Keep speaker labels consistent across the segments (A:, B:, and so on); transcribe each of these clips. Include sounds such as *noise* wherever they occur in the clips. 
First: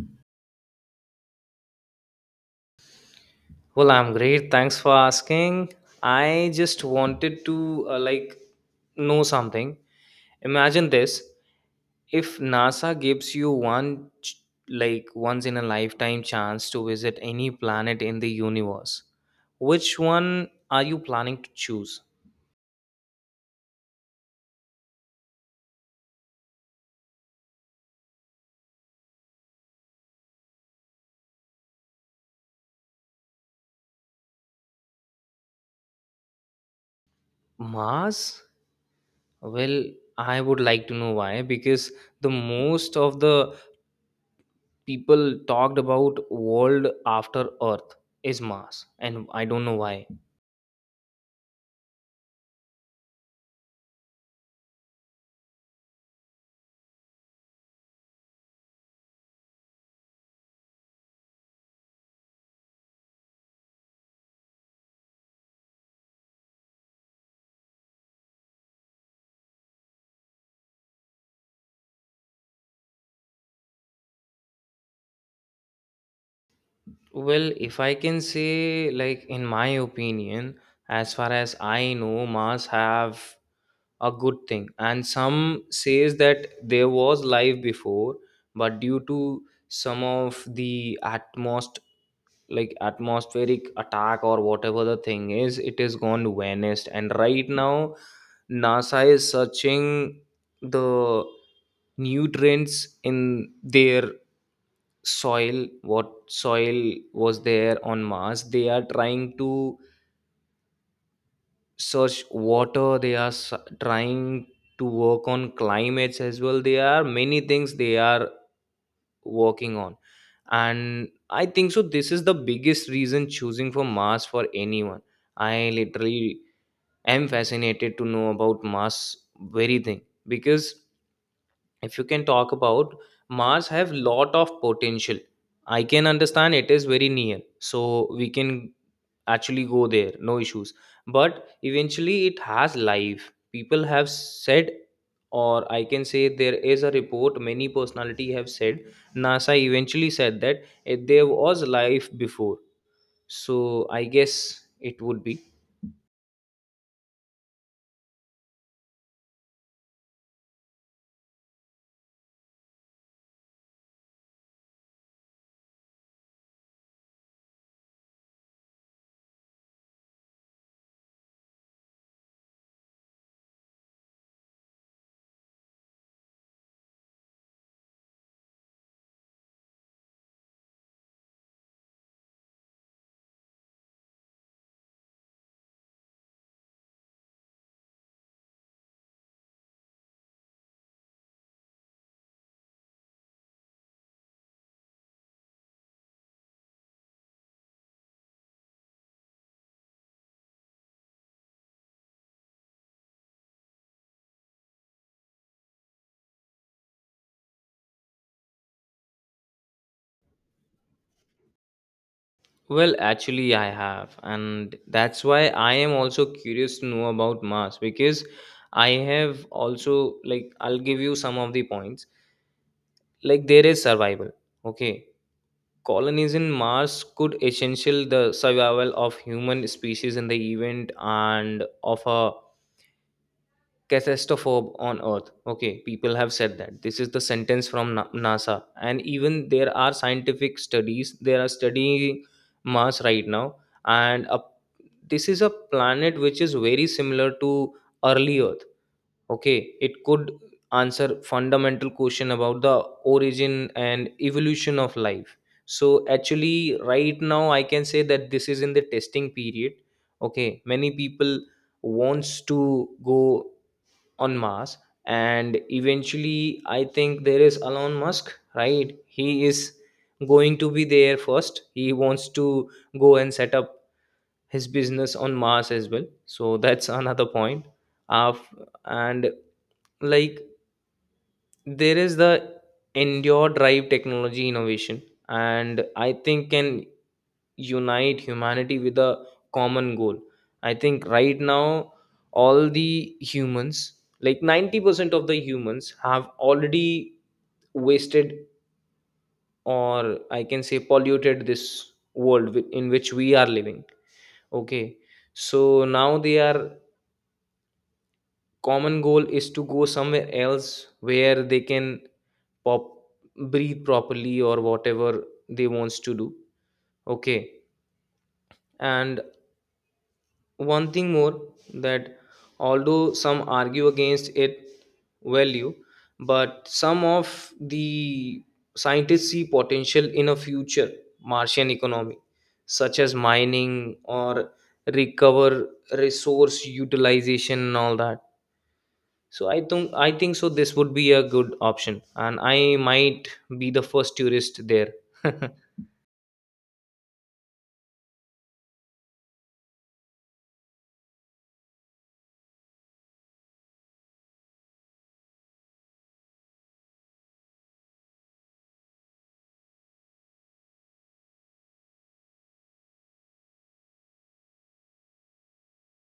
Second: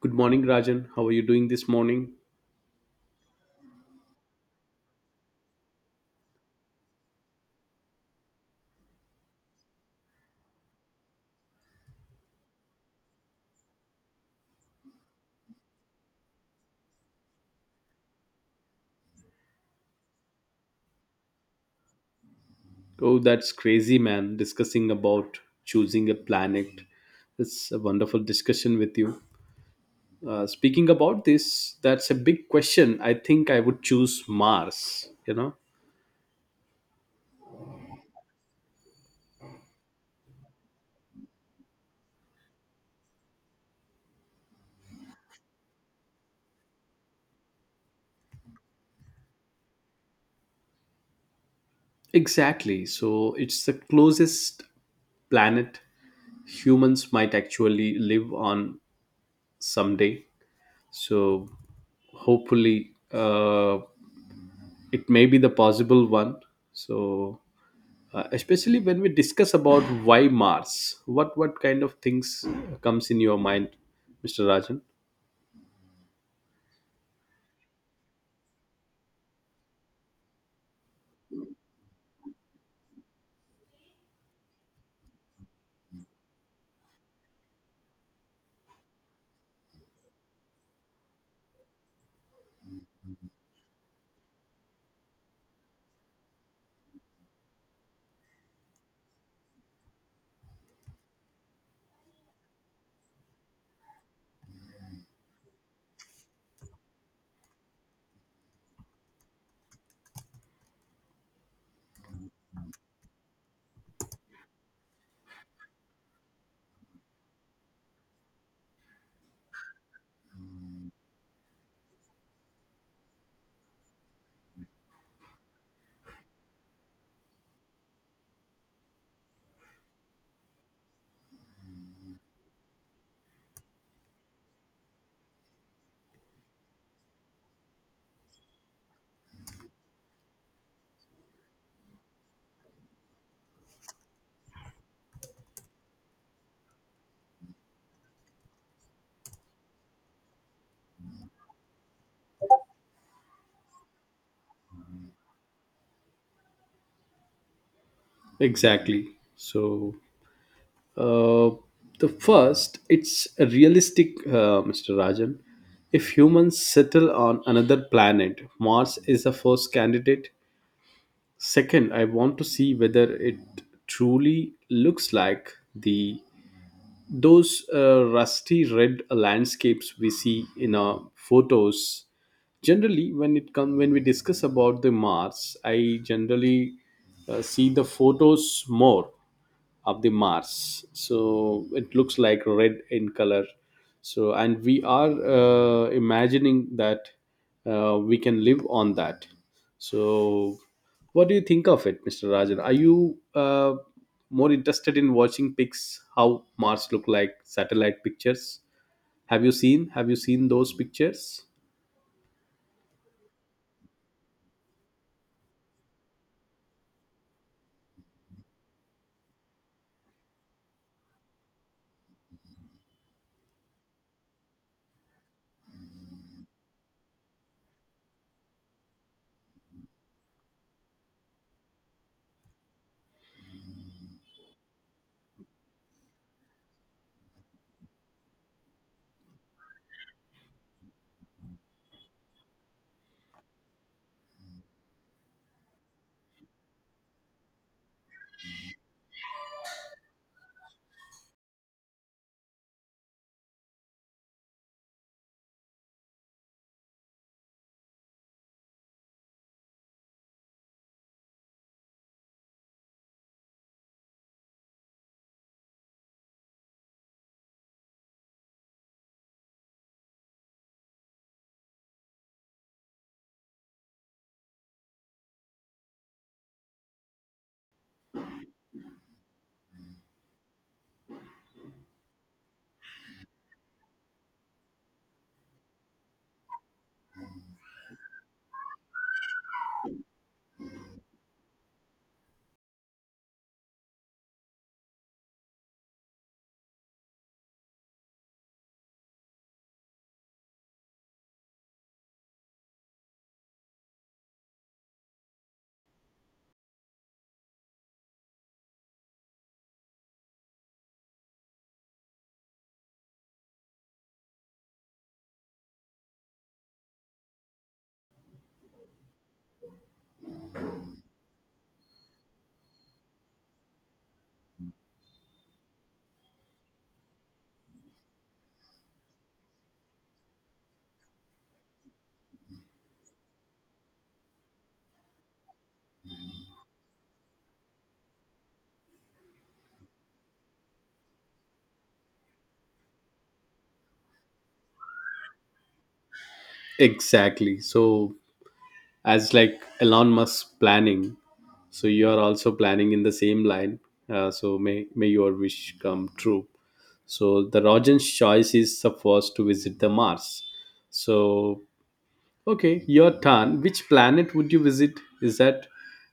A: Good morning, Rajan. How are you doing this morning?
B: Well, I'm great. Thanks for asking. I just wanted to know something. Imagine this. If NASA gives you one ch- like once in a lifetime chance to visit any planet in the universe, which one are you planning to choose?
A: Oh, that's crazy, man. Discussing about choosing a planet. It's a wonderful discussion with you. Speaking about this, that's a big question. I think I would choose Mars, you know?
B: Mars? Well, I would like to know why because the most of the people talked about world after Earth is Mars, and I don't know why.
A: Exactly. So it's the closest planet humans might actually live on someday. So hopefully, it may be the possible one. So especially when we discuss about why mars, what kind of things comes in your mind, mr rajan?
B: Well, if I can say, like, in my opinion, as far as I know, Mars have a good thing. And some says that there was life before, but due to some of the atmosphere, like atmospheric attack or whatever the thing is, it is gone vanished. And right now, NASA is searching the nutrients in their soil. What soil was there on Mars, they are trying to search water. They are trying to work on climates as well. There are many things they are working on, and I think so this is the biggest reason choosing for Mars for anyone. I literally am fascinated to know about Mars very thing, because if you can talk about, Mars have lot of potential. I can understand it is very near, so we can actually go there, no issues. But eventually it has life, people have said. Or I can say, there is a report, many personality have said. NASA eventually said that there was life before, so I guess it would be.
A: Exactly. So uh, the first, it's a realistic, mr rajan, if humans settle on another planet, mars is the first candidate. Second, I want to see whether it truly looks like the those rusty red landscapes we see in our photos. Generally when it come when we discuss about the mars, I generally see the photos more of the Mars. So it looks like red in color. So and we are imagining that we can live on that. So what do you think of it, Mr. Rajan? Are you more interested in watching pics how Mars look like satellite pictures? Have you seen? Have you seen those pictures?
B: Well, actually, I have, and that's why I am also curious to know about Mars, because I have also, like, I'll give you some of the points. Like, there is survival, okay? Colonies in Mars could essential the survival of human species in the event and of a catastrophe on Earth. Okay, people have said that this is the sentence from NASA, and even there are scientific studies, they are studying Mars right now. And this is a planet which is very similar to early Earth. Okay, it could answer fundamental question about the origin and evolution of life. So actually right now I can say that this is in the testing period. Okay, many people wants to go on Mars, and eventually, I think there is Elon Musk, right? He is going to be there first. He wants to go and set up his business on Mars as well. So *laughs* that's another point. Uh, and, like, there is the endure drive technology innovation, and I think can unite humanity with a common goal. I think right now all the humans, like, 90% of the humans have already wasted, or I can say polluted this world in which we are living. Okay, so now their common goal is to go somewhere else where they can pop breathe properly or whatever they wants to do. Okay, and one thing more, that although some argue against it value, but some of the scientists see potential in a future Martian economy, such as mining or recover resource utilization and all that. So I think so this would be a good option, and I might be the first tourist there. *laughs*
A: Exactly. So as like Elon Musk planning, so you are also planning in the same line. So may your wish come true. So the rojan's choice is the first to visit the mars. So okay, your turn, which planet would you visit? Is that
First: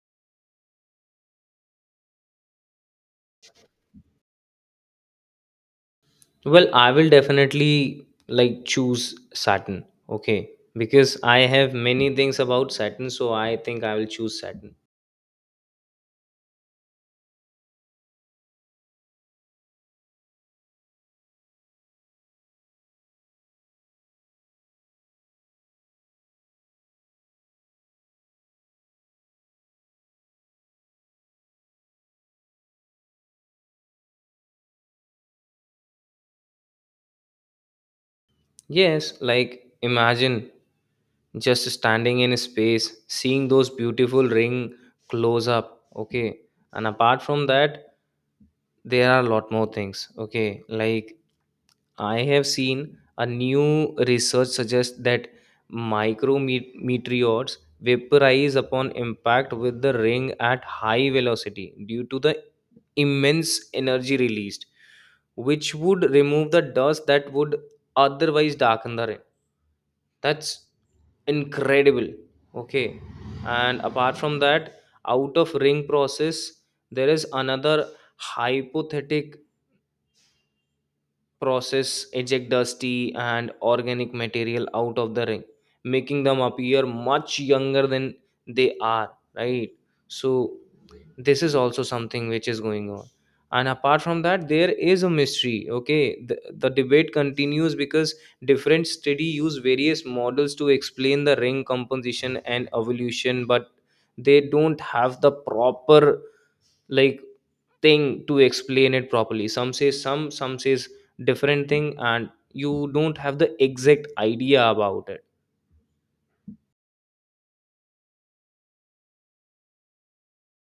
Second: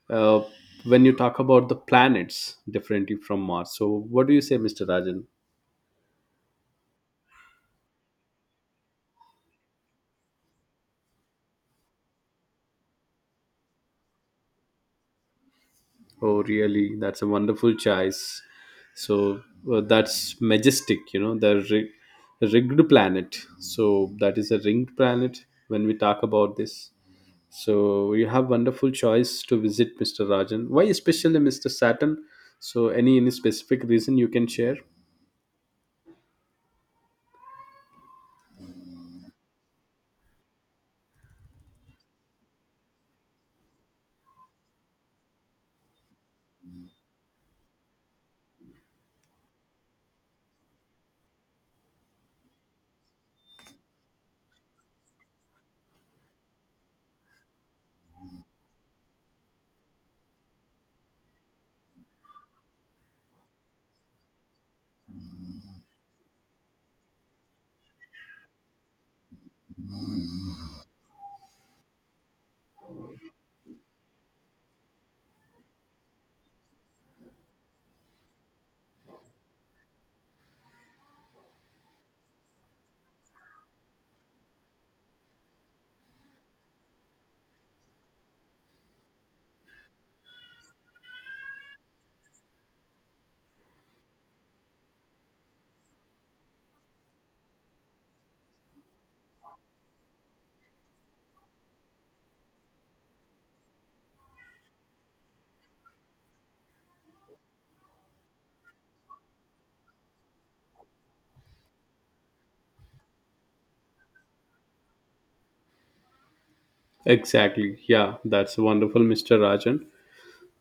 A: uh, when you talk about the planets differently from mars, so what do you say, mr rajan?
B: Well, I will definitely like choose Saturn. Okay. Because I have many things about Saturn, so I think I will choose Saturn.
A: Oh, really? That's a wonderful choice. So that's majestic, you know, the rigged planet. So that is a ringed planet when we talk about this. So you have wonderful choice to visit, Mr. Rajan. Why especially Mr. Saturn? So any specific reason you can share?
B: Yes, like imagine just standing in space, seeing those beautiful ring close up. Okay. And apart from that, there are a lot more things. Okay. Like I have seen a new research suggests that micrometeors vaporize upon impact with the ring at high velocity due to the immense energy released, which would remove the dust that would otherwise darken the ring. That's incredible. Okay. And apart from that, out of ring process, there is another hypothetic process eject dusty and organic material out of the ring, making them appear much younger than they are, right? So this is also something which is going on. And apart from that, there is a mystery. Okay, the debate continues because different study use various models to explain the ring composition and evolution, but they don't have the proper, like, thing to explain it properly. Some say, some says different thing, and you don't have the exact idea about it.
A: Exactly. Yeah, that's wonderful, Mr. Rajan.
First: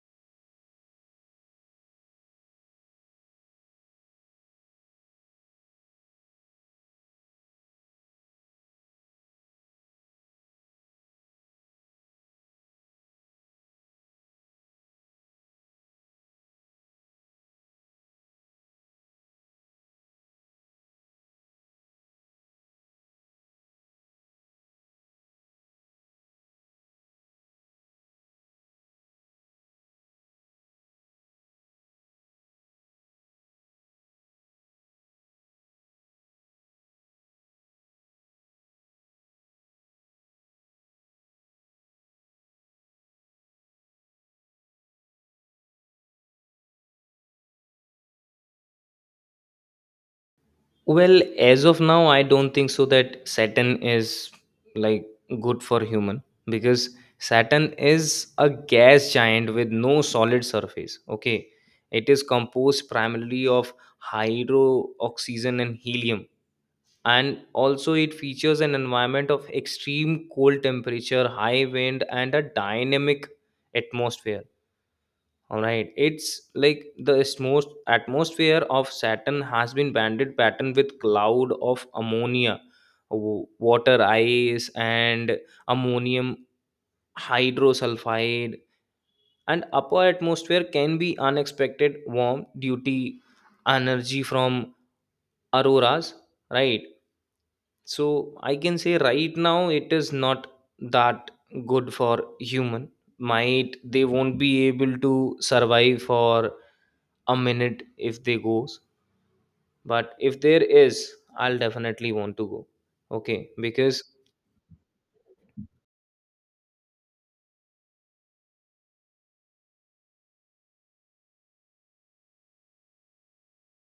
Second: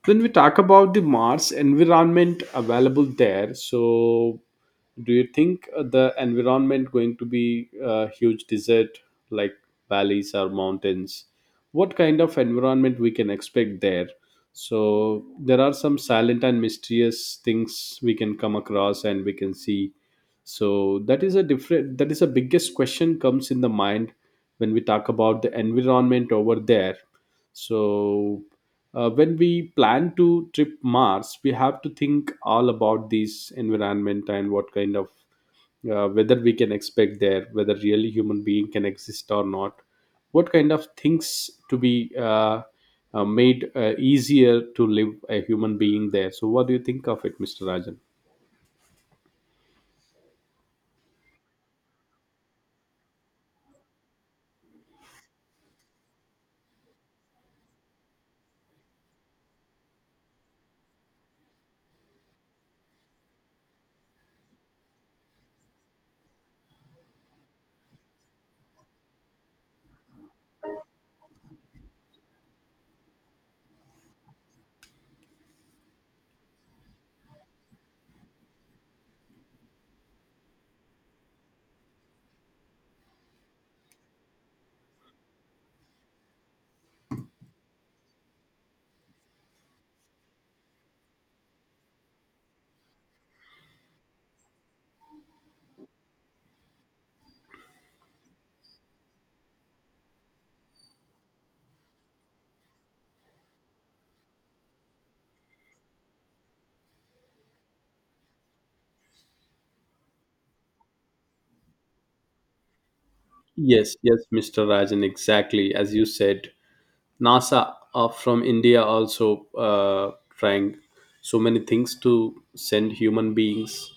A: When we talk about the Mars environment available there, so do you think the environment going to be a huge desert like valleys or mountains? What kind of environment we can expect there? So there are some silent and mysterious things we can come across and we can see. So that is a different. That is the biggest question comes in the mind when we talk about the environment over there. So, when we plan to trip Mars, we have to think all about this environment and what kind of whether we can expect there, whether really human being can exist or not, what kind of things to be made easier to live a human being there. So, what do you think of it, Mr. Rajan?
B: Well, as of now I don't think so that Saturn is, like, good for human, because Saturn is a gas giant with no solid surface. Okay, it is composed primarily of hydro oxygen and helium, and also it features an environment of extreme cold temperature, high wind, and a dynamic atmosphere. All right, it's like the most atmosphere of Saturn has been banded pattern with cloud of ammonia, water ice, and ammonium hydrosulfide. And upper atmosphere can be unexpected warm due to energy from auroras, right? So I can say right now it is not that good for human. Might they won't be able to survive for a minute if they goes, but if there is, I'll definitely want to go. Okay,
A: Yes,
B: because,
A: yes, Mr. Rajan, exactly as you said. NASA from India also trying so many things to send human beings,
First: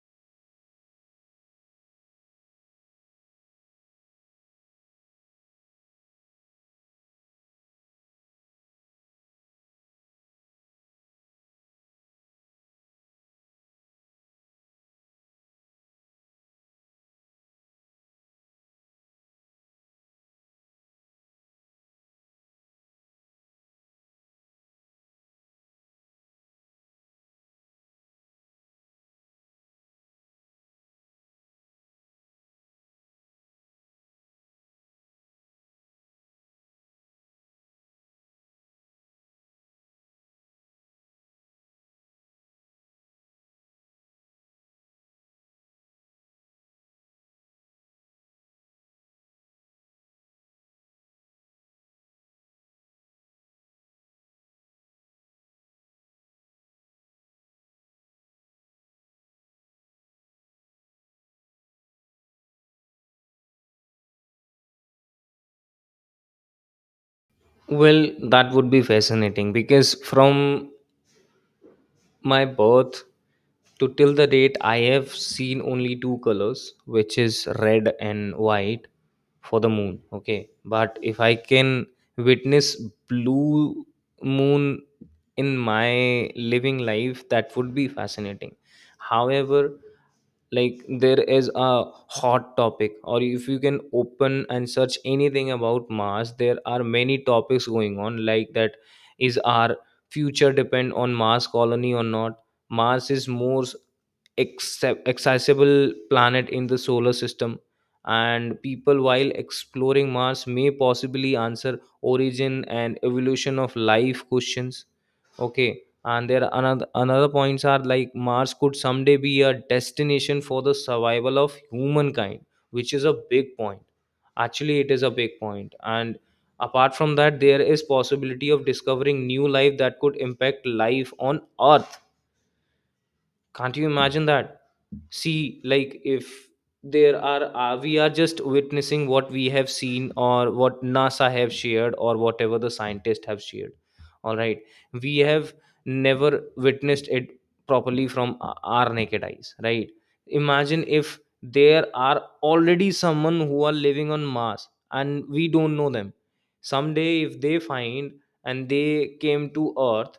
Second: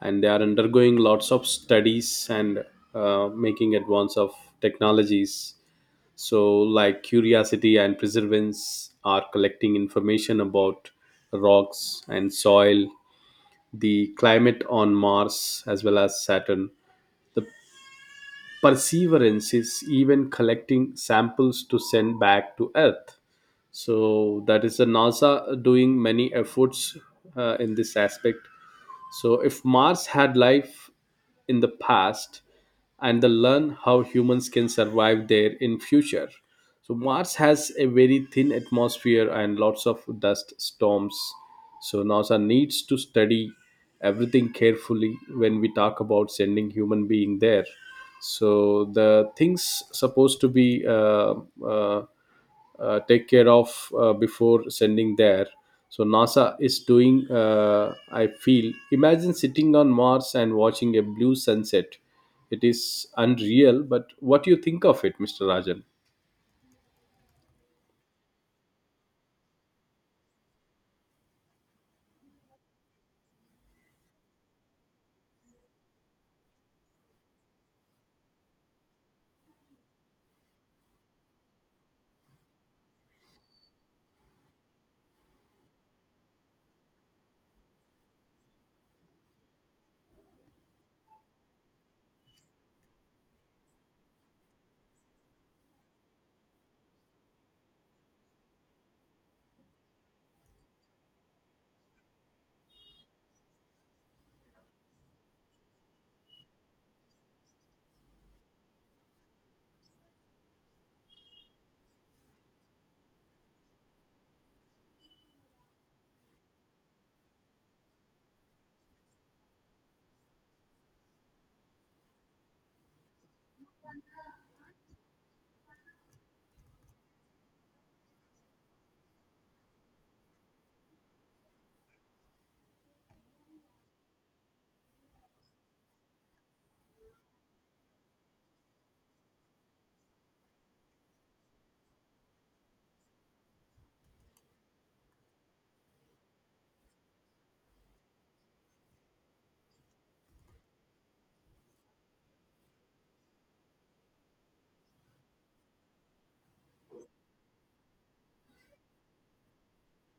A: and they are undergoing lots of studies and making advance of technologies. So, like curiosity and perseverance are collecting information about rocks and soil, the climate on Mars as well as Saturn. The perseverance is even collecting samples to send back to Earth. So that is the nasa doing many efforts in this aspect. So if mars had life in the past, and the learn how humans can survive there in future. So mars has a very thin atmosphere and lots of dust storms, so nasa needs to study everything carefully when we talk about sending human being there. So the things supposed to be uh, take care of before sending there. So nasa is doing, I feel, imagine sitting on mars and watching a blue sunset. It is unreal, but what do you think of it, mr rajan?
B: well, that would be fascinating, because from my birth to till the date, I have seen only two colors, which is red and white for the moon. Okay, but if I can witness blue moon in my living life, that would be fascinating. However, like, there is a hot topic, or if you can open and search anything about Mars, there are many topics going on, like, that is our future depend on Mars colony or not. Mars is more accessible planet in the solar system, and people while exploring Mars may possibly answer origin and evolution of life questions. Okay, and there are another points are like Mars could someday be a destination for the survival of humankind, which is a big point. Actually, it is a big point. And apart from that, there is possibility of discovering new life that could impact life on Earth. Can't you imagine that? See, like, if there are we are just witnessing what we have seen, or what NASA have shared, or whatever the scientists have shared, all right, we have never witnessed it properly from our naked eyes, right? Imagine if there are already someone who are living on Mars and we don't know them. Someday if they find, and they came to Earth,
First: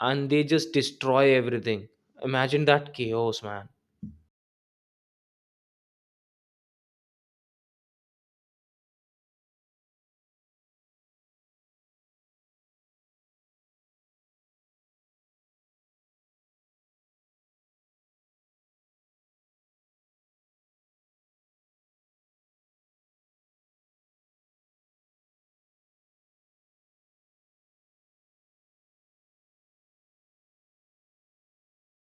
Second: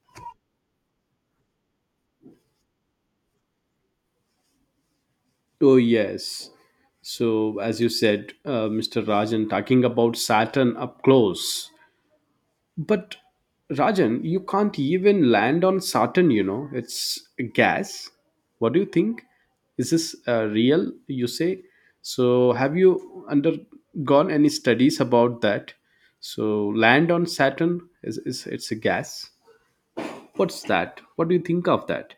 B: and they just destroy everything. Imagine that chaos, man.
A: Oh, yes. So, as you said, Mr. Rajan, talking about Saturn up close. But Rajan, you can't even land on Saturn, you know. It's gas. What do you think? Is this real, you say? So, have you undergone any studies about that? So, land on Saturn is, it's a gas. What's that? What do you think of that?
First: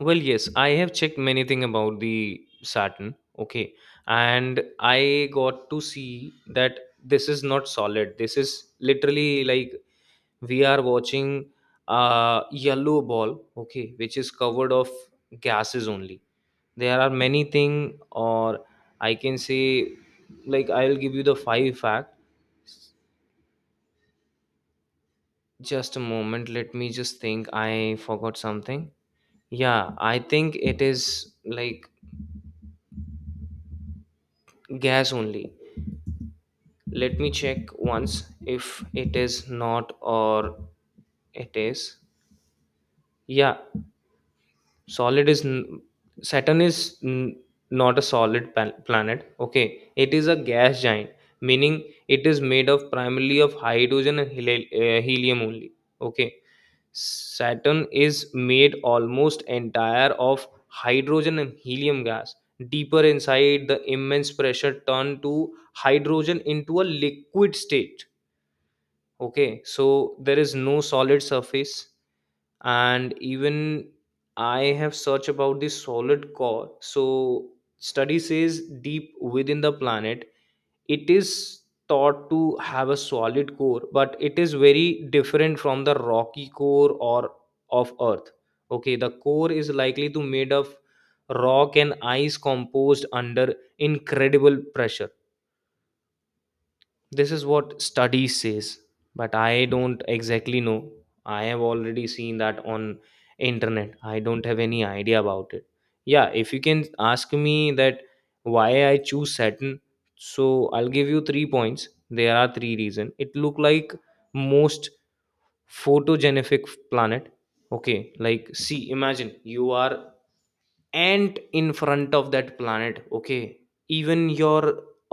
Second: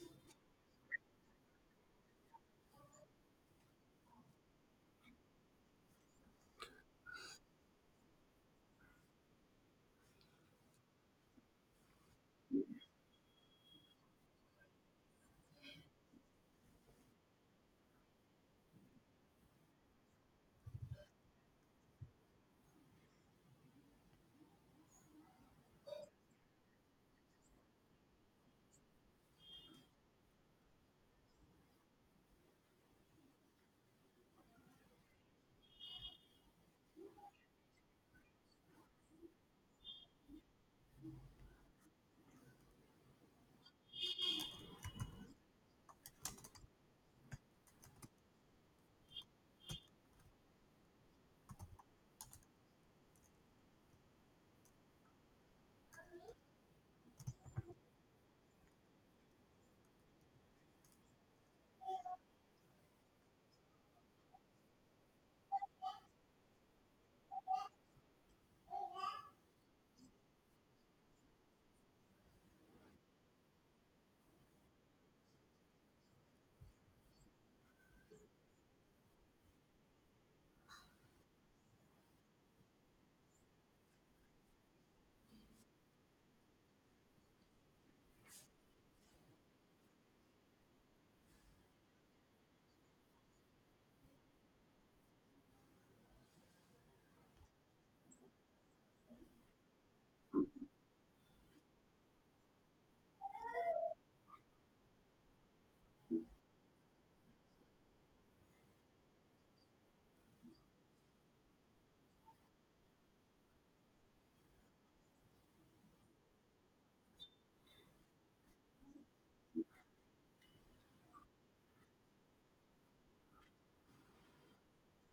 B: Well, yes, I have checked many thing about the Saturn, okay, and I got to see that this is not solid. This is literally like we are watching a yellow ball, okay, which is covered of gases only. There are many thing, or I can say, like, I'll give you the five fact. Just a moment, let me just think. I forgot something. Yeah, I think it is like gas only. Let me check once if it is not or it is. Yeah, solid is n- Saturn is n- not a planet. Okay, it is a gas giant, meaning it is made of primarily of hydrogen and helium only. Okay, Saturn is made almost entire of hydrogen and helium gas. Deeper inside, the immense pressure turned to hydrogen into a liquid state. Okay, so there is no solid surface, and even I have searched about the solid core. So study says deep within the planet, it is thought to have a solid core, but it is very different from the rocky core or of Earth. Okay, the core is likely to made of rock and ice composed under incredible pressure. This is what study says, but I don't exactly know. I have already seen that on internet. I don't have any idea about it. Yeah, if you can ask me that why I choose Saturn, so I'll give you three points. There are three reasons. It look like most photogenic planet. Okay, like, see, imagine you are ant in front of that planet. Okay, even your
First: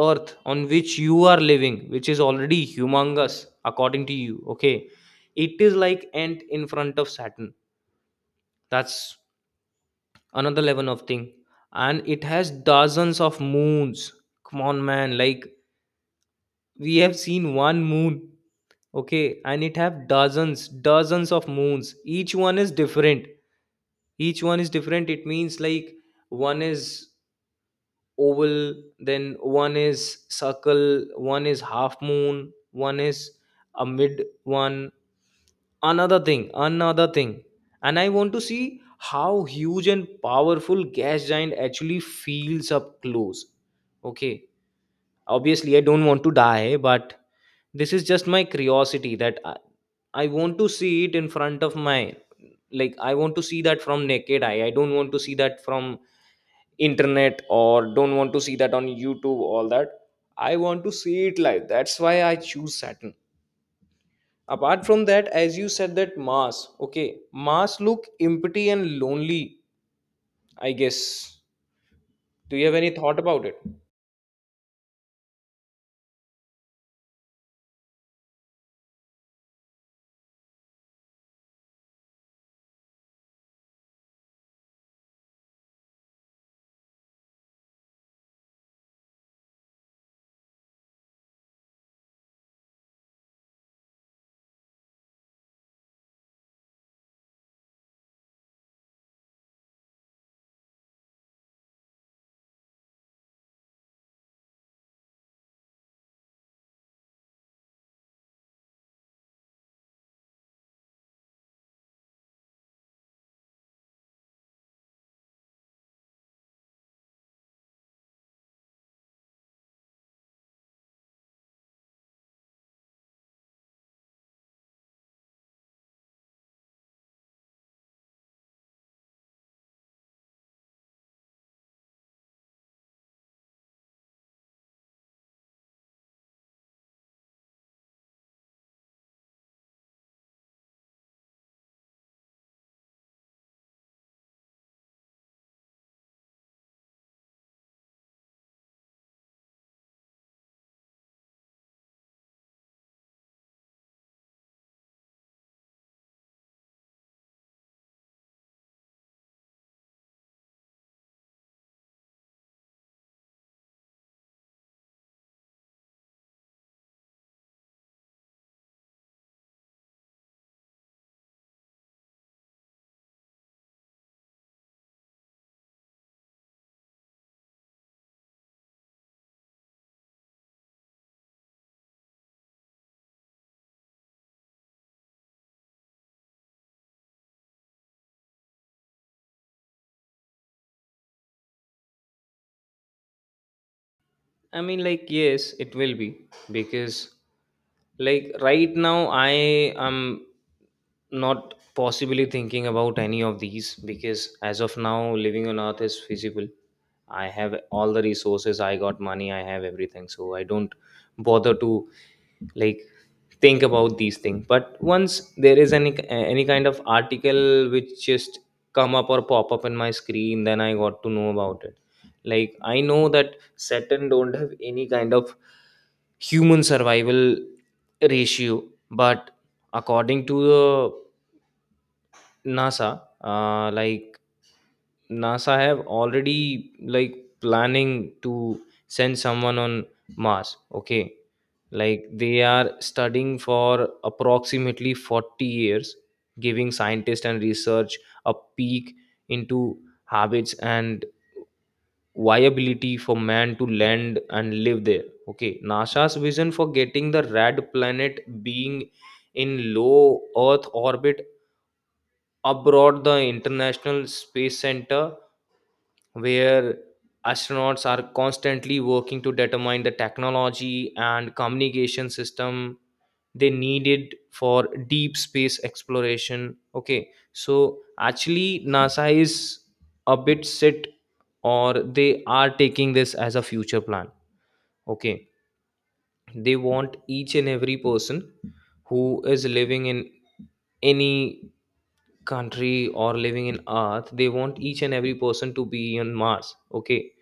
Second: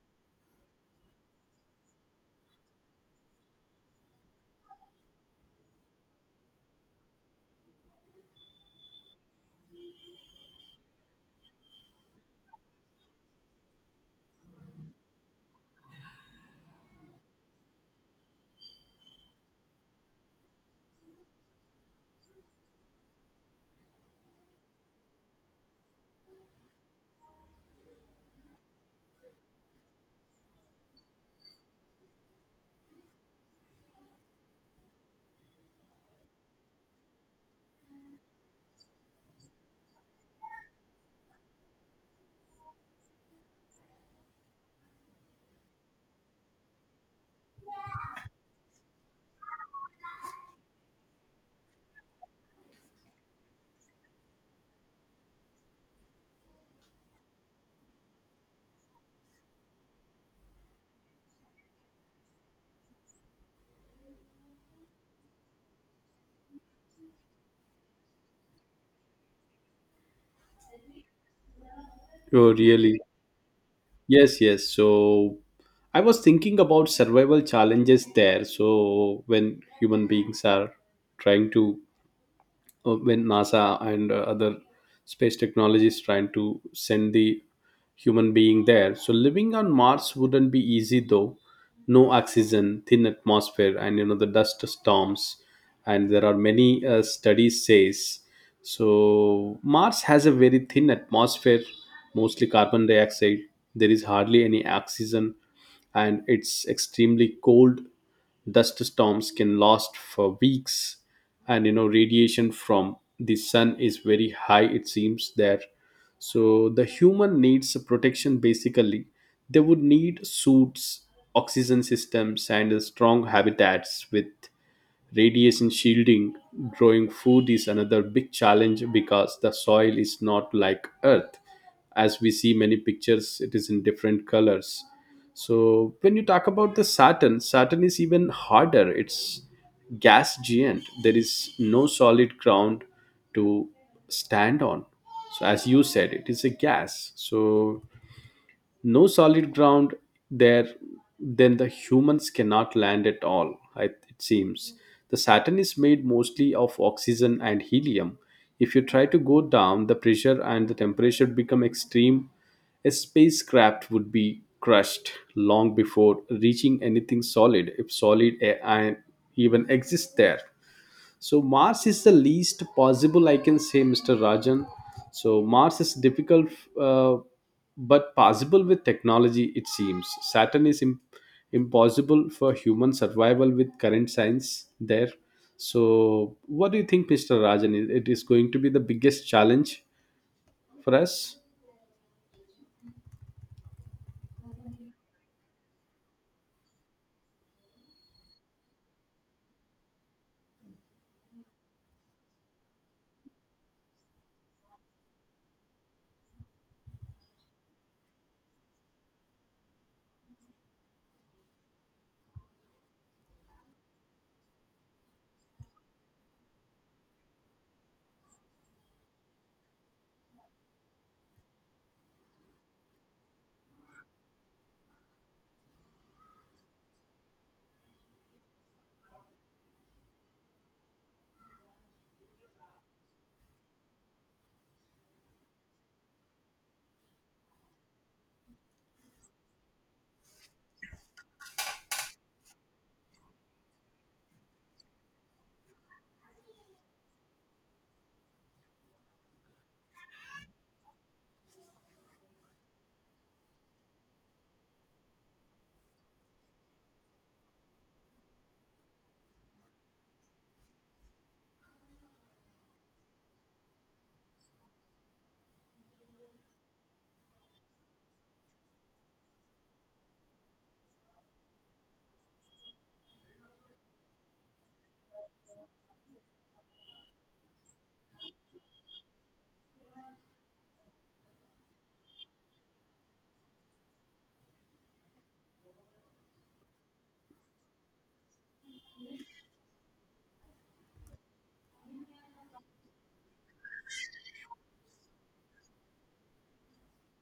B: Earth, on which you are living, which is already humongous according to you, okay, it is like ant in front of Saturn. That's another level of thing. And it has dozens of moons. Come on, man, like, we have seen one moon, okay, and it have dozens of moons. Each one is different. Each one is different. It means, like, one is oval, then one is circle, one is half moon, one is a mid one. Another thing, another thing, and I want to see how huge and powerful gas giant actually feels up close. Okay, obviously I don't want to die, but this is just my curiosity, that I want to see it in front of my, like, I want to see that from naked eye. I don't want to see that from internet, or don't want to see that on YouTube, all that. I want to see it live. That's why I choose Saturn. Apart from that, as you said that Mars, okay, Mars look empty and lonely, I guess.
A: Oh,
B: Do you have any
A: really?
B: thought about it?
A: Yes, yes. So, I was thinking about survival challenges there. So, when human beings are trying to when NASA and other space technologies trying to send the human being there. So living on Mars wouldn't be easy though. No oxygen, thin atmosphere, and you know the dust storms, and there are many studies says. So Mars has a very thin atmosphere, mostly carbon dioxide. There is hardly any oxygen, and it's extremely cold. Dust storms can last for weeks, and you know radiation from the sun is very high, it seems there. So the human needs protection basically. They would need suits, oxygen systems, and strong habitats with radiation shielding. Growing food is another big challenge because the soil is not like earth. As we see many pictures, it is in different colors. So when you talk about the saturn, saturn is even harder. It's gas giant. There is no solid ground to stand on. So as you said, it is a gas, so no solid ground there. Then the humans cannot land at all, it seems. The saturn is made mostly of oxygen and helium. If you try to go down, the pressure and the temperature become extreme. A spacecraft would be crushed long before reaching anything solid, if solid and even exists there. So Mars is the least possible, I can say, Mr. Rajan. So Mars is difficult, uh, but possible with technology, it seems. Saturn is impossible for human survival with current science there. So, what do you think, Mr. Rajan? It is going to be the biggest challenge for us.
B: I mean, like, yes, it will be because, like, right now I am not possibly thinking about any of these, because as of now living on Earth is feasible. I have all the resources, I got money, I have everything. So I don't bother to, like, think about these things. But once there is any kind of article which just come up or pop up in my screen, then I got to know about it. Like, I know that Saturn don't have any kind of human survival ratio, but according to the NASA, like NASA have already, like, planning to send someone on Mars. Okay, like they are studying for approximately 40 years, giving scientists and research a peek into habits and viability for man to land and live there. Okay, NASA's vision for getting the red planet being in low Earth orbit abroad the International Space Center, where astronauts are constantly working to determine the technology and communication system they needed for deep space exploration. Okay, so actually NASA is a bit set, or they are taking this as a future plan. Okay, they want each and every person who is living in any country or living in Earth, they want each and every person to be on Mars. Okay,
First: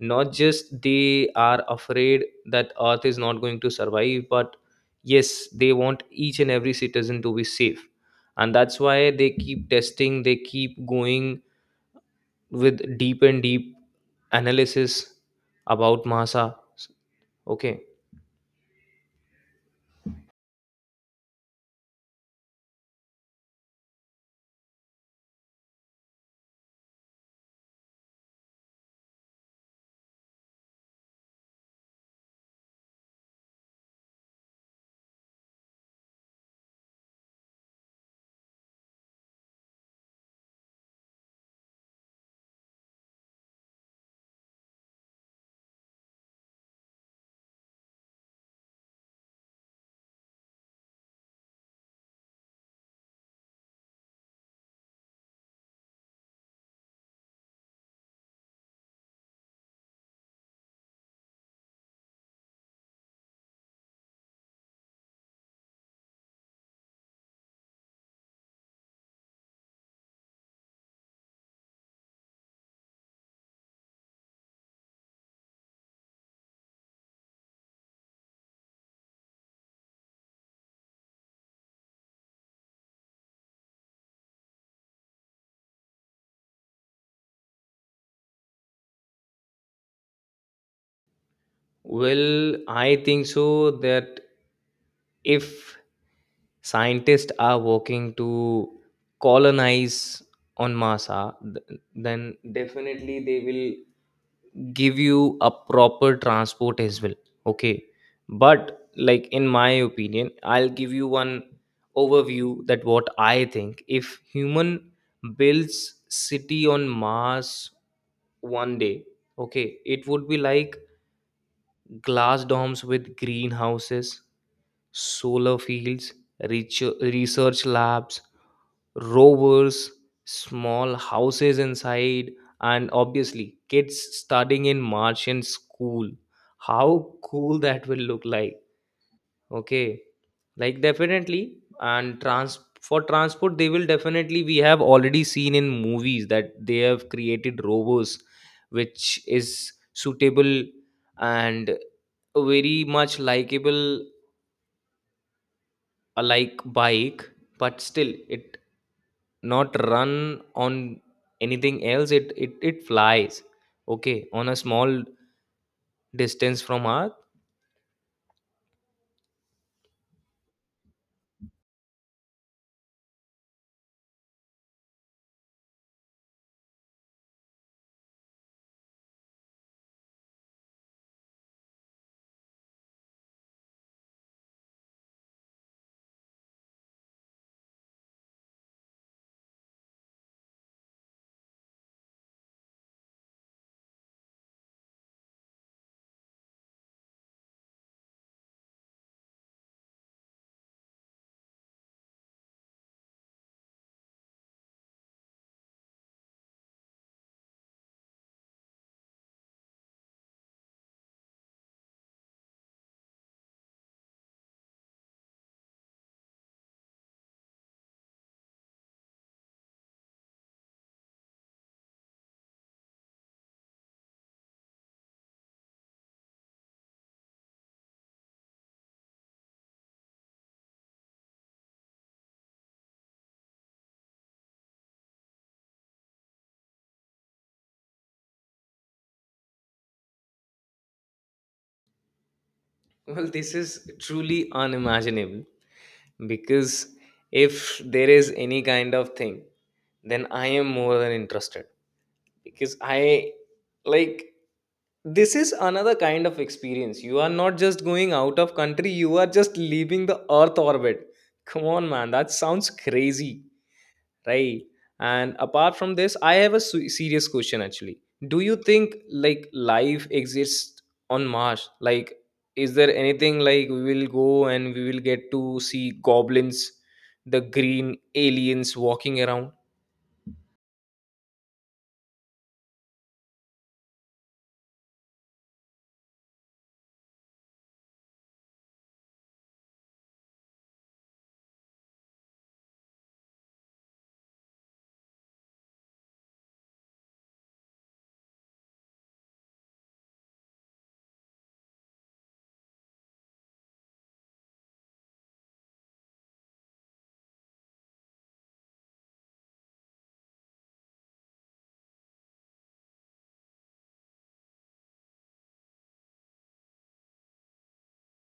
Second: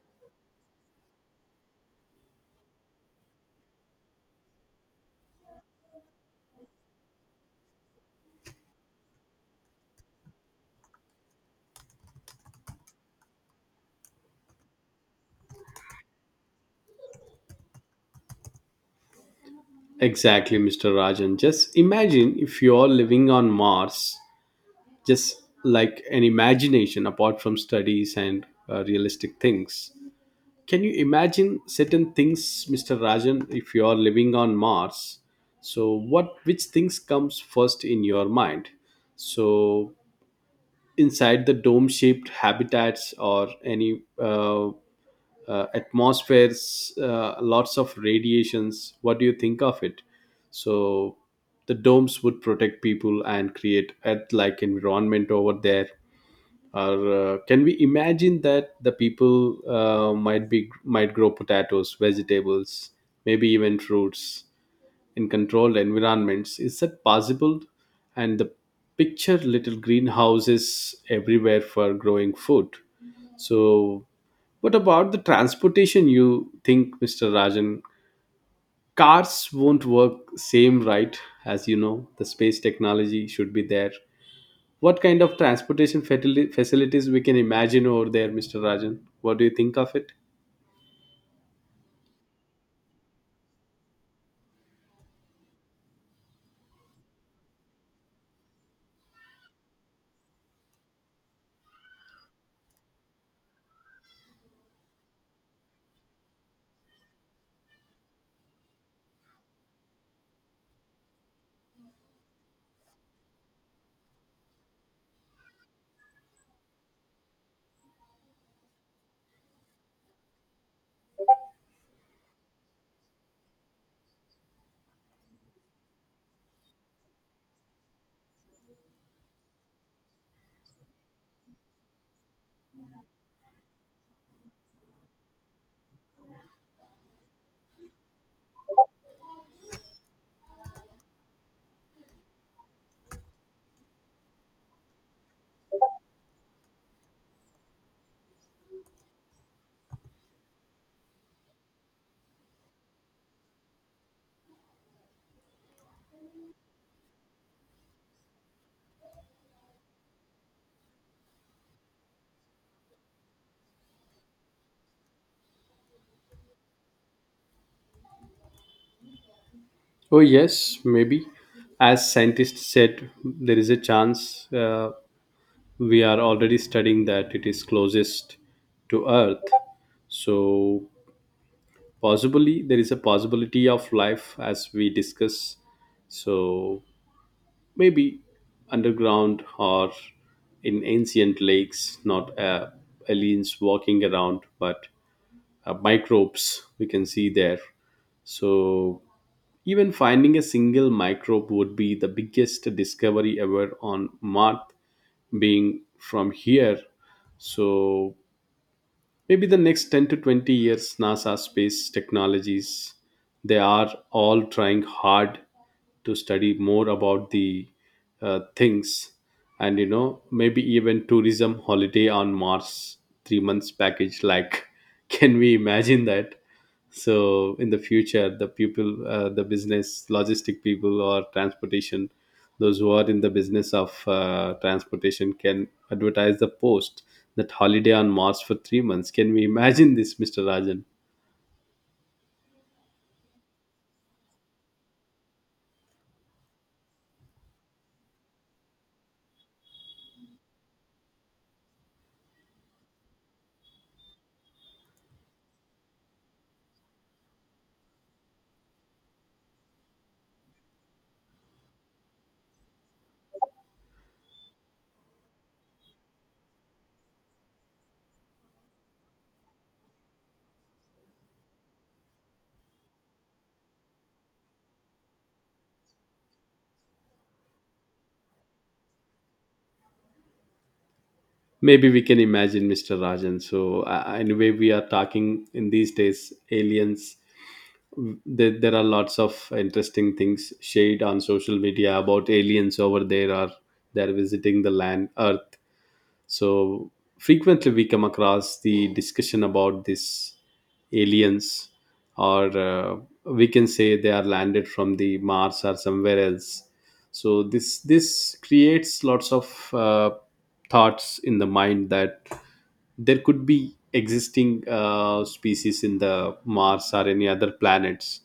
B: not just they are afraid that Earth is not going to survive, but yes, they want each and every citizen to be safe, and that's why they keep testing, they keep going with deep and deep analysis about masa. Okay.
A: Exactly, Mr. Rajan. Just imagine if you're living on Mars, just like an imagination apart from studies and realistic things. Can you imagine certain things, Mr. Rajan, if you are living on Mars? So what which things comes first in your mind? So inside the dome-shaped habitats or any atmospheres, lots of radiations. What do you think of it? So the domes would protect people and create Earth-like environment over there, or can we imagine that the people might grow potatoes, vegetables, maybe even fruits in controlled environments? Is that possible? And the picture little greenhouses everywhere for growing food. So what about the transportation, you think, mr rajan? Cars won't work same, right? As you know, the space technology should be there. What kind of transportation facilities we can imagine over there, Mr. Rajan? What do you think of it?
B: Well, I think so that if scientists are working to colonize on masa, then definitely they will give you a proper transport as well. Okay, but like, in my opinion, I'll give you one overview that what I think. If human builds city on Mars one day, okay, it would be like glass domes with greenhouses, solar fields, research labs, rovers, small houses inside, and obviously kids studying in Martian school. How cool that will look like. Okay. Like definitely, and trans for transport they will definitely, we have already seen in movies that they have created rovers which is suitable and very much likable, a like bike, but still it not run on anything else, it flies, okay, on a small distance from Earth.
A: Oh yes, maybe. As scientists said, there is a chance, we are already studying that it is closest to Earth. So possibly there is a possibility of life as we discuss. So maybe underground or in ancient lakes, not aliens walking around, but microbes we can see there. So, even finding a single microbe would be the biggest discovery ever on Mars, being from here. So, maybe the next 10 to 20 years, NASA space technologies, they are all trying hard to study more about the things. And you know, maybe even tourism, holiday on mars, 3 months package, like, *laughs* can we imagine that? So in the future, the people the business logistic people or transportation, those who are in the business of transportation can advertise the post that holiday on Mars for 3 months. Can we imagine this, Mr. Rajan?
B: *laughs* Well, this is truly unimaginable, because if there is any kind of thing then I am more than interested, because I, like, this is another kind of experience. You are not just going out of country, you are just leaving the Earth orbit. Come on, man, that sounds crazy, right? And apart from this, I have a serious question actually. Do you think, like, life exists on Mars, like, is there anything, like, we will go and we will get to see goblins, the green aliens walking around?
A: Maybe we can imagine, Mr. Rajan. So, anyway, we are talking in these days aliens. There are lots of interesting things shared on social media about aliens over there, or they're visiting the land Earth. So frequently we come across the discussion about these aliens, or we can say they are landed from the Mars or somewhere else. So this creates lots of thoughts in the mind that there could be existing species in the mars or any other planets.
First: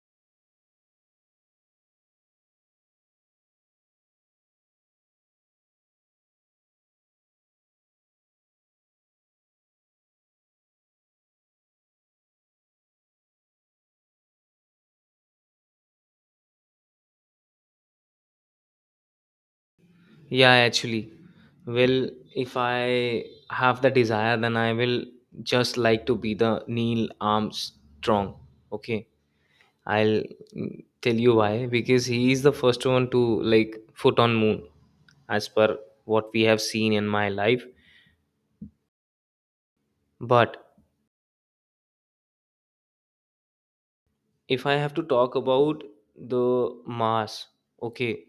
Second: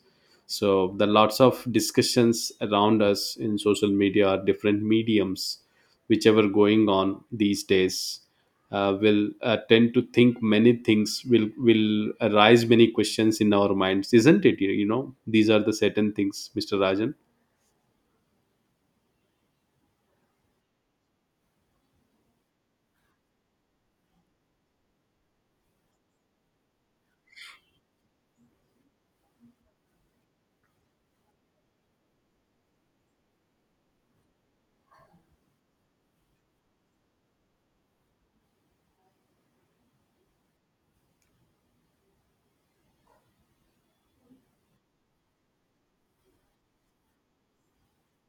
A: So the lots of discussions around us in social media or different mediums whichever going on these days, will tend to think many things, will arise many questions in our minds, isn't it? You know, these are the certain things, mr rajan.
B: Yeah, actually, well, if I have the desire, then I will just like to be the Neil Armstrong. Okay, I'll, tell you why, because he is the first one to, like, foot on moon as per what we have seen in my life. But if I have to talk about the Mars, okay,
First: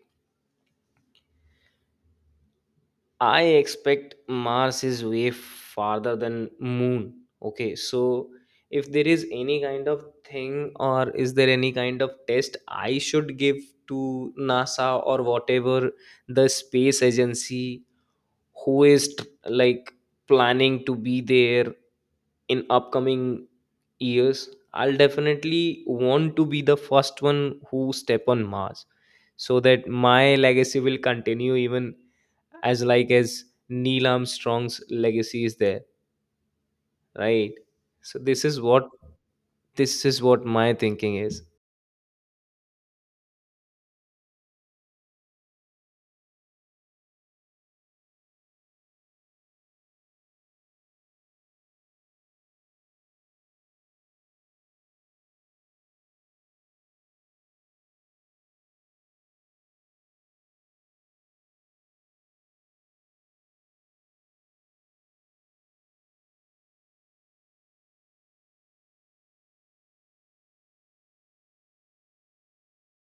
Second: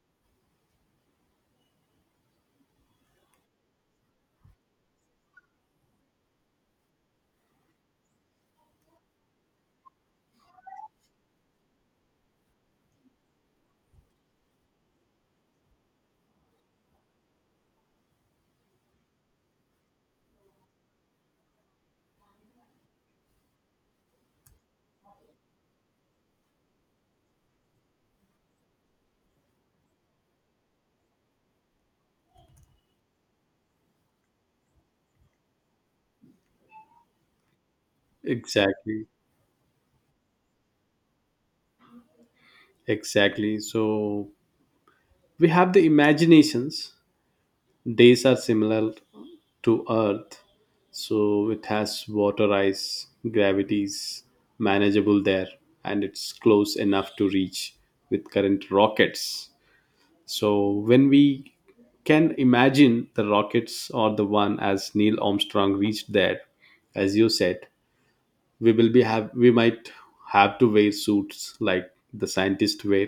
B: I expect Mars is way farther than moon. Okay, so if there is any kind of thing, or is there any kind of test I should give to NASA or whatever the space agency who is like planning to be there in upcoming years, I'll definitely want to be the first one who step on Mars, so that my legacy will continue, even as like as Neil Armstrong's legacy is there, right? So this is what,
A: Exactly.
B: this is what my thinking is.
A: Exactly. So we have the imaginations. Days are similar to Earth. So it has water ice, gravities manageable there, and it's close enough to reach with current rockets. So when we can imagine the rockets or the one as Neil Armstrong reached there, as you said, we might have to wear suits like the scientists wear,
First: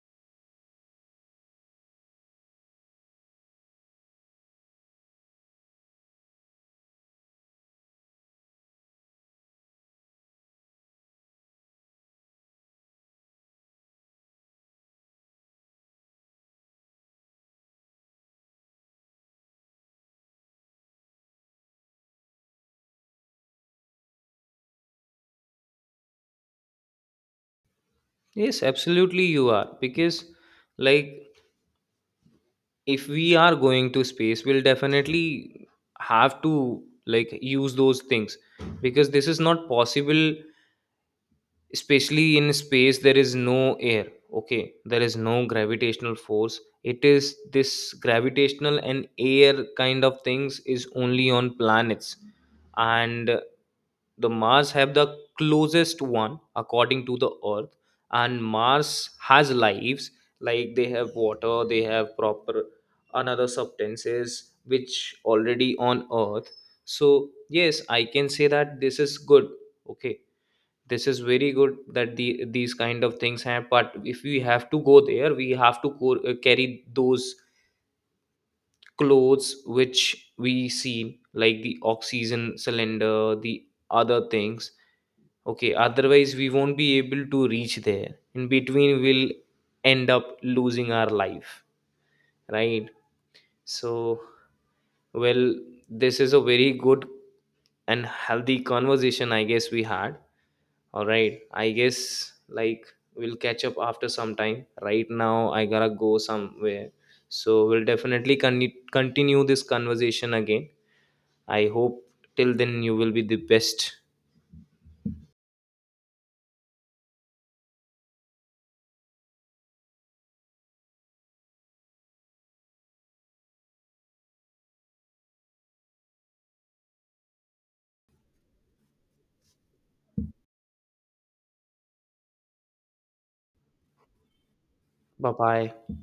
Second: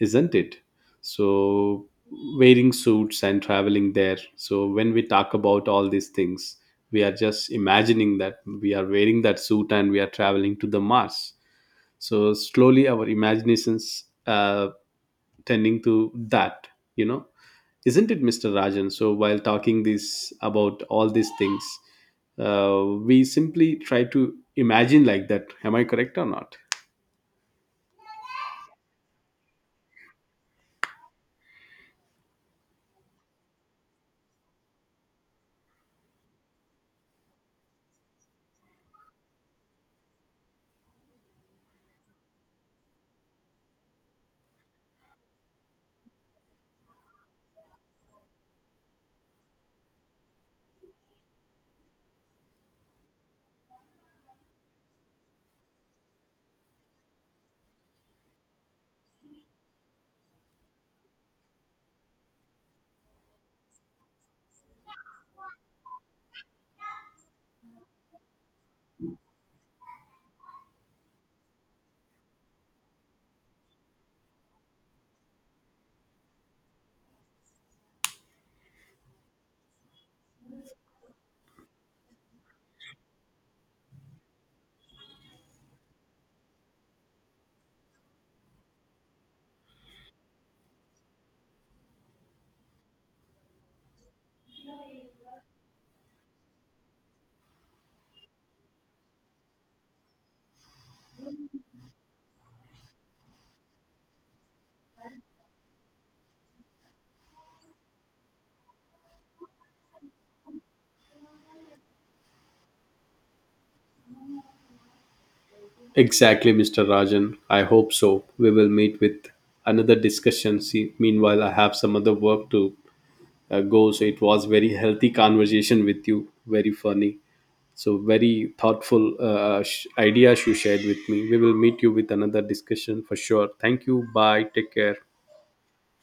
A: isn't it? So, wearing suits and traveling there. So, when we talk about all these things, we are just imagining that we are wearing that suit and we are traveling to the Mars. So, slowly our imaginations tending to that, you know. Isn't it, Mr. Rajan? So, while talking this about all these things, we simply try to imagine like that. Am I correct or not?
B: Yes, absolutely you are, because, like, if we are going to space, we'll definitely have to, like, use those things, because this is not possible. Especially in space there is no air, okay, there is no gravitational force. It is this gravitational and air kind of things is only on planets. And the Mars have the closest one according to the Earth, and Mars has lives, like they have water, they have proper another substances which already on Earth. So yes, I can say that this is good. Okay, this is very good that the these kind of things happen. But if we have to go there, we have to carry those clothes which we see, like the oxygen cylinder, the other things. Okay, otherwise we won't be able to reach there, in between we'll end up losing our life, right? So, well, this is a very good and healthy conversation, I guess we had. All right, I guess, like, we'll catch up after some time. Right now, I gotta go somewhere. So we'll definitely continue this conversation again. I hope till then you will be the best.
A: Exactly, Mr. Rajan. I hope so. We will meet with another discussion. See, meanwhile, I have some other work to go. So it was very healthy conversation with you. Very funny. So very thoughtful ideas you shared with me. We will meet you with another discussion for sure. Thank you. Bye. Take care.
B: Bye bye.